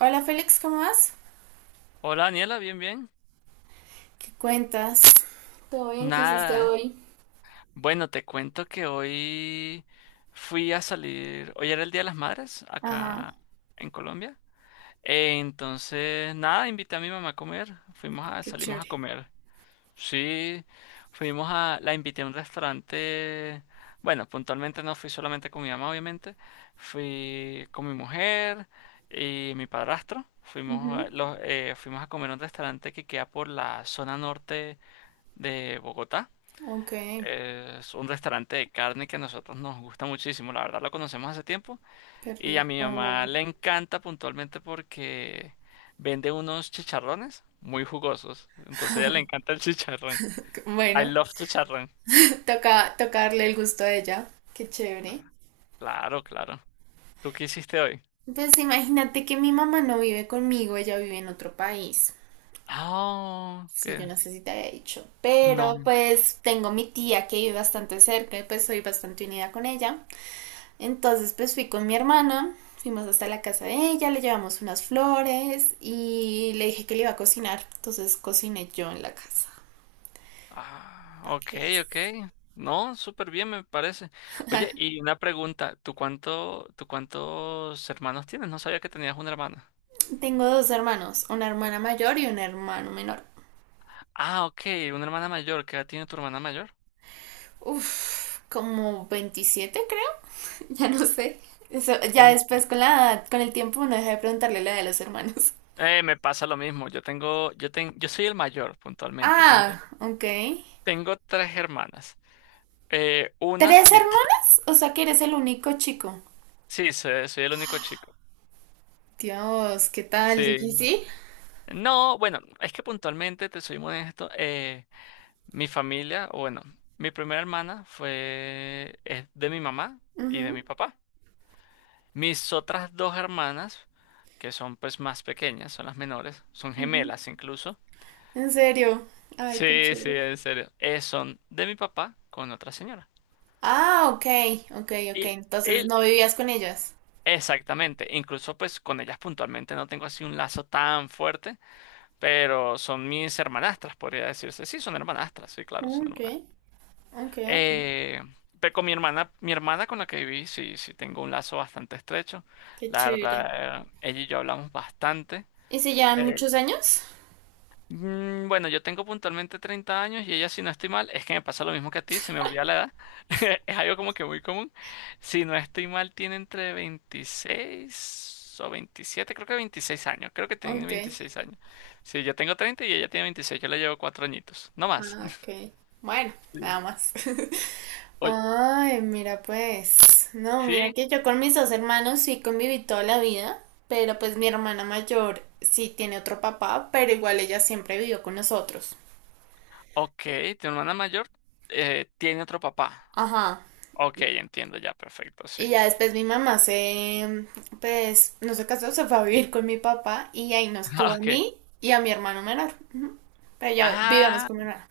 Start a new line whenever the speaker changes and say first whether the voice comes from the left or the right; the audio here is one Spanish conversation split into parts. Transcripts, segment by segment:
right: Hola Félix, ¿cómo vas?
left: Hola Daniela, bien, bien.
right: ¿Qué cuentas?
left: Nada. Bueno, te cuento que hoy fui a salir hoy era el Día de las Madres
right: Ajá,
left: acá en Colombia. Entonces, nada, Invité a mi mamá a comer.
right: qué
left: Salimos a
right: chévere.
left: comer. Sí, la invité a un restaurante. Bueno, puntualmente no fui solamente con mi mamá, obviamente. Fui con mi mujer y mi padrastro.
right: Ujú,
left: Fuimos a comer a un restaurante que queda por la zona norte de Bogotá.
right: ok,
left: Es un restaurante de carne que a nosotros nos gusta muchísimo, la verdad lo conocemos hace tiempo,
right: qué
left: y a mi mamá
right: rico.
left: le encanta puntualmente porque vende unos chicharrones muy jugosos, entonces a ella le encanta el chicharrón. I
right: Bueno,
left: love chicharrón.
right: toca, toca darle el gusto a ella. Qué chévere.
left: Claro, claro. ¿Tú qué hiciste hoy?
right: Pues imagínate que mi mamá no vive conmigo, ella vive en otro país.
left: Ah,
right: Sí, yo
left: qué
right: no sé si te había dicho. Pero
left: no.
right: pues tengo mi tía que vive bastante cerca y pues soy bastante unida con ella. Entonces pues fui con mi hermana, fuimos hasta la casa de ella, le llevamos unas flores y le dije que le iba a cocinar. Entonces cociné yo en la casa,
left: Ah,
right: para
left: ok,
right: que
left: ok.
right: veas.
left: No, súper bien me parece. Oye, y una pregunta, ¿ tú cuántos hermanos tienes? No sabía que tenías una hermana.
right: Tengo dos hermanos, una hermana mayor y un hermano menor.
left: Ah, ok, una hermana mayor. ¿Qué edad tiene tu hermana mayor?
right: Uf, como 27, creo, ya no sé. Eso, ya
left: 20.
right: después con el tiempo no dejé de preguntarle la edad de los hermanos.
left: Me pasa lo mismo. Yo soy el mayor puntualmente.
right: Ah, ok.
left: Tengo tres hermanas. Una
right: ¿Tres
left: vive.
right: hermanas? O sea que eres el único chico.
left: Sí, soy el único chico.
right: Dios, ¿qué tal?
left: Sí.
right: Difícil.
left: No, bueno, es que puntualmente, te soy muy honesto, mi familia, o bueno, mi primera hermana fue es de mi mamá y de
right: Ujú,
left: mi papá. Mis otras dos hermanas, que son pues más pequeñas, son las menores, son
right: ujú.
left: gemelas incluso.
right: ¿En serio? Ay, tan
left: Sí, sí,
right: chévere.
left: en serio. Son de mi papá con otra señora.
right: Ah, ok, ok, ok.
left: Y
right: Entonces
left: él,
right: no vivías con ellas.
left: exactamente. Incluso pues con ellas puntualmente no tengo así un lazo tan fuerte, pero son mis hermanastras, podría decirse. Sí, son hermanastras, sí, claro,
right: Ah,
left: son
right: ok,
left: hermanas.
right: ok, ok.
left: Eh, pero con mi hermana con la que viví, sí tengo un lazo bastante estrecho.
right: Qué
left: La
right: chévere.
left: verdad, ella y yo hablamos bastante.
right: ¿Y si llevan
left: eh,
right: muchos años?
left: Bueno, yo tengo puntualmente 30 años y ella, si no estoy mal, es que me pasa lo mismo que a ti, se me olvida la edad. Es algo como que muy común. Si no estoy mal, tiene entre 26 o 27, creo que 26 años. Creo que tiene
right: Ok,
left: 26 años. Sí, yo tengo 30 y ella tiene 26. Yo le llevo cuatro añitos, no más.
right: ah, ok. Bueno,
left: Sí.
right: nada más.
left: Oye,
right: Ay, mira pues. No, mira
left: sí,
right: que yo con mis dos hermanos sí conviví toda la vida, pero pues mi hermana mayor sí tiene otro papá, pero igual ella siempre vivió con nosotros.
left: ok, tu hermana mayor tiene otro papá.
right: Ajá.
left: Ok, entiendo ya, perfecto, sí.
right: Y ya después mi mamá se, pues, no se casó, se fue a vivir con mi papá y ahí nos tuvo
left: Ah,
right: a
left: ok.
right: mí y a mi hermano menor. Ujú. Pero ya vivíamos
left: Ah,
right: con mi hermana.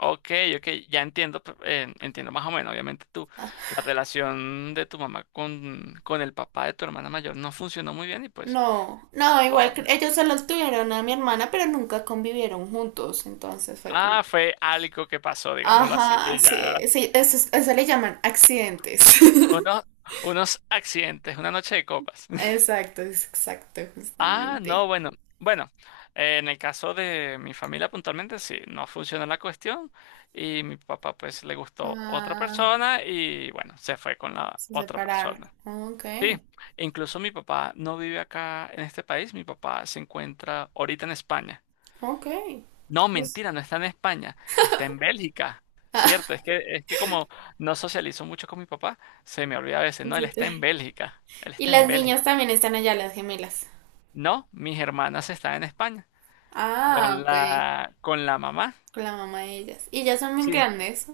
left: ok, ok, ya entiendo, entiendo más o menos. Obviamente tú, la relación de tu mamá con el papá de tu hermana mayor no funcionó muy bien y pues,
right: No, no, igual
left: ah,
right: ellos solo tuvieron a mi hermana, pero nunca convivieron juntos, entonces fue como...
left: ah, fue algo que pasó, digámoslo así.
right: Ajá,
left: Y ya,
right: sí, sí, eso, eso le llaman accidentes.
left: unos, unos accidentes, una noche de copas.
right: Exacto, exacto,
left: Ah, no,
right: justamente.
left: bueno, bueno, en el caso de mi familia puntualmente sí, no funcionó la cuestión y mi papá pues le gustó otra
right: Ah,
left: persona y bueno, se fue con la
right: se
left: otra
right: separaron.
left: persona.
right: Ok,
left: Sí, incluso mi papá no vive acá en este país, mi papá se encuentra ahorita en España.
right: ok.
left: No,
right: Pues,
left: mentira, no está en España, está en Bélgica. Cierto, es que como no socializo mucho con mi papá, se me olvida a veces, no,
right: se te-
left: Él
right: y
left: está en
right: las niñas
left: Bélgica.
right: también están allá, las gemelas.
left: No, mis hermanas están en España,
right: Ah, ok.
left: con la mamá.
right: Con la mamá de ellas. Y ellas son muy
left: Sí,
right: grandes.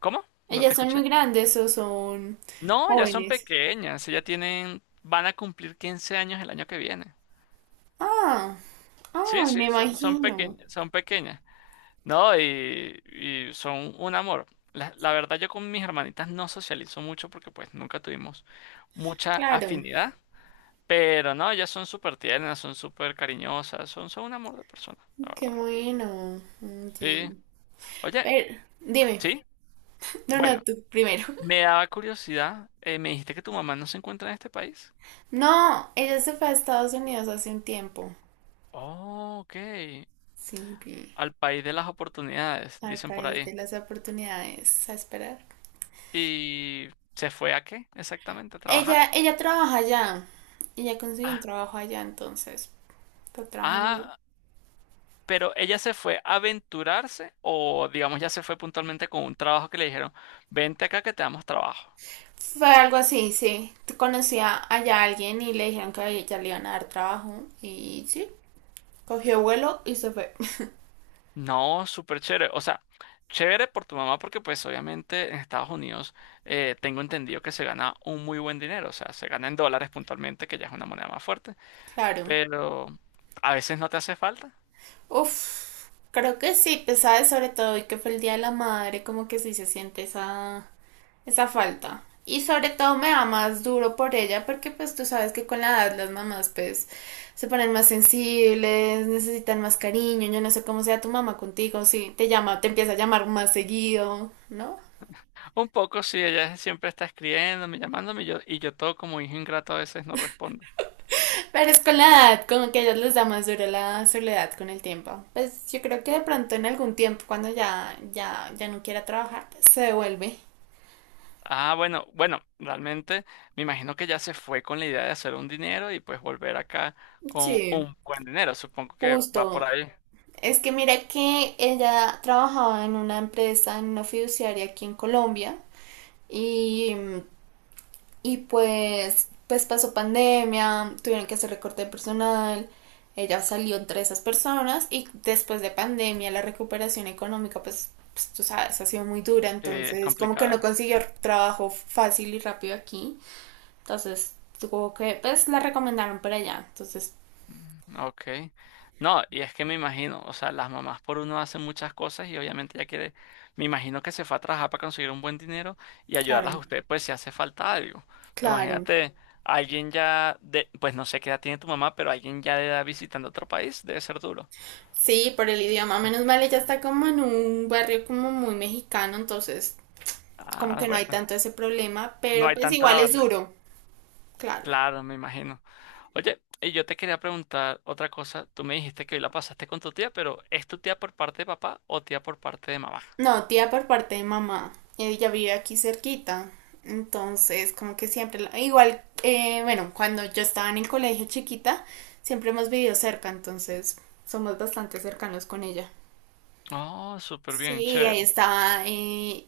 left: ¿cómo? No te
right: ¿Ellas son muy
left: escuché.
right: grandes o son
left: No, ya son
right: jóvenes?
left: pequeñas, ya tienen, van a cumplir 15 años el año que viene.
right: Ah,
left: Sí,
right: ah,
left: sí,
right: me
left: son, son
right: imagino.
left: pequeñas, son pequeñas. No, y son un amor. La verdad, yo con mis hermanitas no socializo mucho porque pues nunca tuvimos mucha
right: Claro,
left: afinidad, pero no, ellas son súper tiernas, son súper cariñosas, son un amor de persona, la
right: qué
left: verdad.
right: bueno. Ok.
left: Sí. Oye,
right: Pero, dime,
left: sí,
right: no, no,
left: bueno,
right: tú primero.
left: me daba curiosidad, me dijiste que tu mamá no se encuentra en este país.
right: No, ella se fue a Estados Unidos hace un tiempo.
left: Oh, ok.
right: Sí, vi,
left: Al país de las oportunidades,
right: al
left: dicen por
right: país
left: ahí.
right: de las oportunidades, a esperar.
left: ¿Y se fue a qué exactamente? ¿A trabajar?
right: Ella trabaja allá. Ella consiguió un
left: Ah,
right: trabajo allá, entonces. Está trabajando ya.
left: ah, pero ella se fue a aventurarse o digamos ya se fue puntualmente con un trabajo que le dijeron, vente acá que te damos trabajo.
right: Fue algo así, sí. Conocía allá a alguien y le dijeron que a ella le iban a dar trabajo y sí, cogió vuelo y se fue.
left: No, súper chévere. O sea, chévere por tu mamá porque pues obviamente en Estados Unidos tengo entendido que se gana un muy buen dinero. O sea, se gana en dólares puntualmente, que ya es una moneda más fuerte.
right: Claro.
left: Pero a veces no te hace falta.
right: Uf, creo que sí, pesada sobre todo, y que fue el Día de la Madre, como que sí se siente esa, esa falta. Y sobre todo me da más duro por ella porque pues tú sabes que con la edad las mamás pues se ponen más sensibles, necesitan más cariño, yo no sé cómo sea tu mamá contigo, si te llama, te empieza a llamar más seguido, ¿no?
left: Un poco sí, ella siempre está escribiéndome, llamándome y yo todo como hijo ingrato a veces no respondo.
right: Pero es con la edad, como que a ellos les da más duro la soledad con el tiempo. Pues yo creo que de pronto en algún tiempo, cuando ya no quiera trabajar, pues se devuelve.
left: Ah, bueno, bueno, realmente me imagino que ya se fue con la idea de hacer un dinero y pues volver acá con
right: Sí.
left: un buen dinero. Supongo que va por
right: Justo.
left: ahí.
right: Es que mira que ella trabajaba en una empresa, en una fiduciaria aquí en Colombia, y mm, Y pues pasó pandemia, tuvieron que hacer recorte de personal, ella salió entre esas personas y después de pandemia la recuperación económica, pues tú sabes, ha sido muy dura,
left: Es
right: entonces como que no
left: complicada.
right: consiguió trabajo fácil y rápido aquí, entonces pues la recomendaron para allá, entonces
left: Ok. No, y es que me imagino, o sea, las mamás por uno hacen muchas cosas y obviamente ya quiere, me imagino que se fue a trabajar para conseguir un buen dinero y ayudarlas a
right: claro,
left: ustedes, pues si hace falta algo.
right: claro.
left: Imagínate, pues no sé qué edad tiene tu mamá, pero alguien ya de edad visitando otro país, debe ser duro.
right: Sí, por el idioma, menos mal ella está como en un barrio como muy mexicano, entonces como
left: Ah,
right: que no hay
left: bueno,
right: tanto ese problema,
left: no
right: pero
left: hay
right: pues
left: tanta
right: igual
left: la
right: es duro, claro.
left: Claro, me imagino. Oye, y yo te quería preguntar otra cosa. Tú me dijiste que hoy la pasaste con tu tía, pero ¿es tu tía por parte de papá o tía por parte de mamá?
right: No, tía por parte de mamá. Ella vive aquí cerquita. Entonces, como que siempre, igual, bueno, cuando yo estaba en el colegio chiquita, siempre hemos vivido cerca, entonces somos bastante cercanos con ella.
left: Oh, súper bien,
right: Sí, ahí
left: chévere.
right: estaba,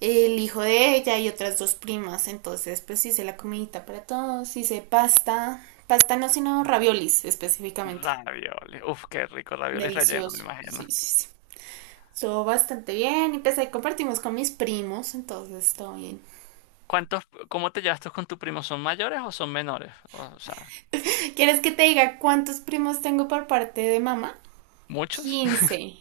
right: el hijo de ella y otras dos primas, entonces pues hice la comidita para todos, hice pasta, pasta no, sino raviolis específicamente.
left: Ravioles. Uf, qué rico, ravioles rellenos,
right: Delicioso,
left: me imagino.
right: sí, sí, sí. Estuvo bastante bien, empecé y compartimos con mis primos, entonces todo bien.
left: ¿ cómo te llevas tú con tu primo? ¿Son mayores o son menores? O sea,
right: ¿Quieres que te diga cuántos primos tengo por parte de mamá?
left: ¿muchos?
right: 15.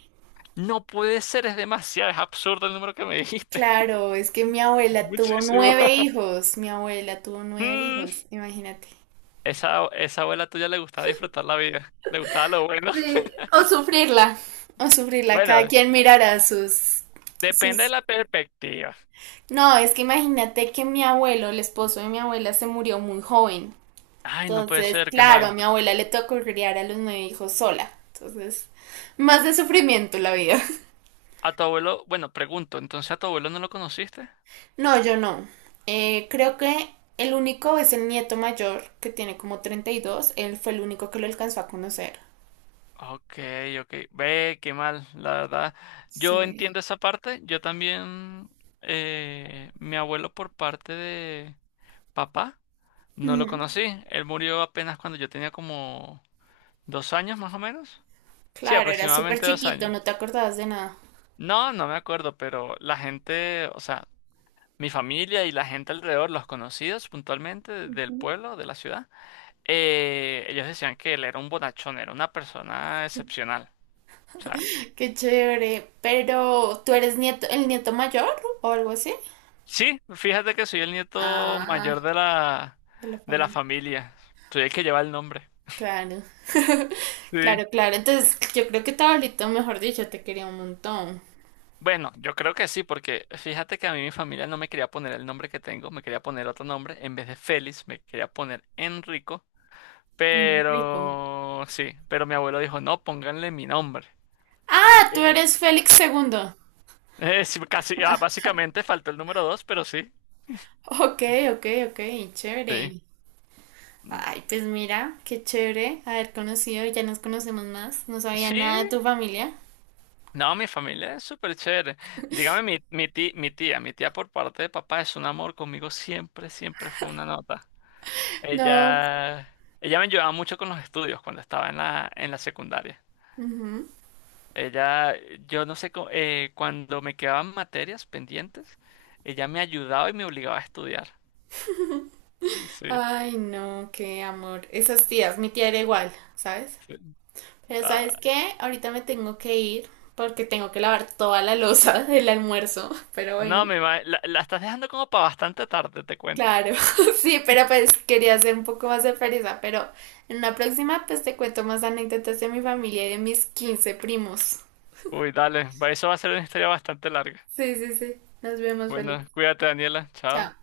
left: No puede ser, es demasiado, es absurdo el número que me dijiste.
right: Claro, es que mi
left: Es
right: abuela tuvo
left: muchísimo.
right: nueve hijos, mi abuela tuvo nueve
left: Mm,
right: hijos, imagínate.
left: esa abuela tuya le gustaba disfrutar la vida, le gustaba lo bueno.
right: Sí. O sufrirla, cada
left: Bueno,
right: quien mirará sus,
left: depende de
right: sus...
left: la perspectiva.
right: No, es que imagínate que mi abuelo, el esposo de mi abuela, se murió muy joven.
left: Ay, no puede
right: Entonces,
left: ser, qué
right: claro, a
left: mal.
right: mi abuela le tocó criar a los 9 hijos sola. Entonces, más de sufrimiento la vida.
left: A tu abuelo, bueno, pregunto, ¿entonces a tu abuelo no lo conociste?
right: No, yo no. Creo que el único es el nieto mayor, que tiene como 32. Él fue el único que lo alcanzó a conocer.
left: Ok, ok. Ve, qué mal, la verdad. Yo
right: Sí.
left: entiendo esa parte. Yo también, mi abuelo por parte de papá, no lo
right: Ujú.
left: conocí. Él murió apenas cuando yo tenía como 2 años más o menos. Sí,
right: Claro, era súper
left: aproximadamente dos
right: chiquito,
left: años.
right: no te acordabas de nada.
left: No, no me acuerdo, pero la gente, o sea, mi familia y la gente alrededor, los conocidos puntualmente del
right: Ujú.
left: pueblo, de la ciudad. Eh, ellos decían que él era un bonachón, era una persona excepcional. O sea,
right: Qué chévere. Pero, ¿tú eres el nieto mayor o algo así?
left: sí, fíjate que soy el nieto mayor
right: Ah, de la
left: de la
right: familia.
left: familia. Soy el que lleva el nombre.
right: Claro.
left: Sí.
right: Claro, claro. Entonces, yo creo que tu abuelito, mejor dicho, te quería un montón.
left: Bueno, yo creo que sí, porque fíjate que a mí mi familia no me quería poner el nombre que tengo, me quería poner otro nombre. En vez de Félix, me quería poner Enrico.
right: Rico.
left: Pero sí, pero mi abuelo dijo, no, pónganle mi nombre.
right: Ah, ¿tú
left: Sí.
right: eres Félix segundo?
left: Sí, casi, ah,
right: Ah,
left: básicamente faltó el número dos, pero sí.
right: ok, ok, ok,
left: Sí.
right: chévere.
left: Mm,
right: Ay, pues mira, qué chévere haber conocido, ya nos conocemos más. No sabía
left: sí,
right: nada de tu familia.
left: no, mi familia es súper chévere. Dígame, mi tía por parte de papá es un amor conmigo, siempre, siempre fue una nota.
right: No.
left: Ella, ella me ayudaba mucho con los estudios cuando estaba en la secundaria.
right: Ujú.
left: Ella, yo no sé, co- cuando me quedaban materias pendientes, ella me ayudaba y me obligaba a estudiar. Sí,
right: Ay, no, qué amor. Esas tías, mi tía era igual, ¿sabes?
left: sí.
right: Pero
left: Ah,
right: ¿sabes qué? Ahorita me tengo que ir porque tengo que lavar toda la loza del almuerzo. Pero
left: no,
right: bueno,
left: la, la estás dejando como para bastante tarde, te cuento.
right: claro, sí, pero pues quería ser un poco más sorpresa, pero en una próxima pues te cuento más anécdotas de mi familia y de mis 15 primos.
left: Uy, dale, eso va a ser una historia bastante larga.
right: Sí, sí, sí. Nos vemos, Felipe.
left: Bueno, cuídate, Daniela,
right: Chao.
left: chao.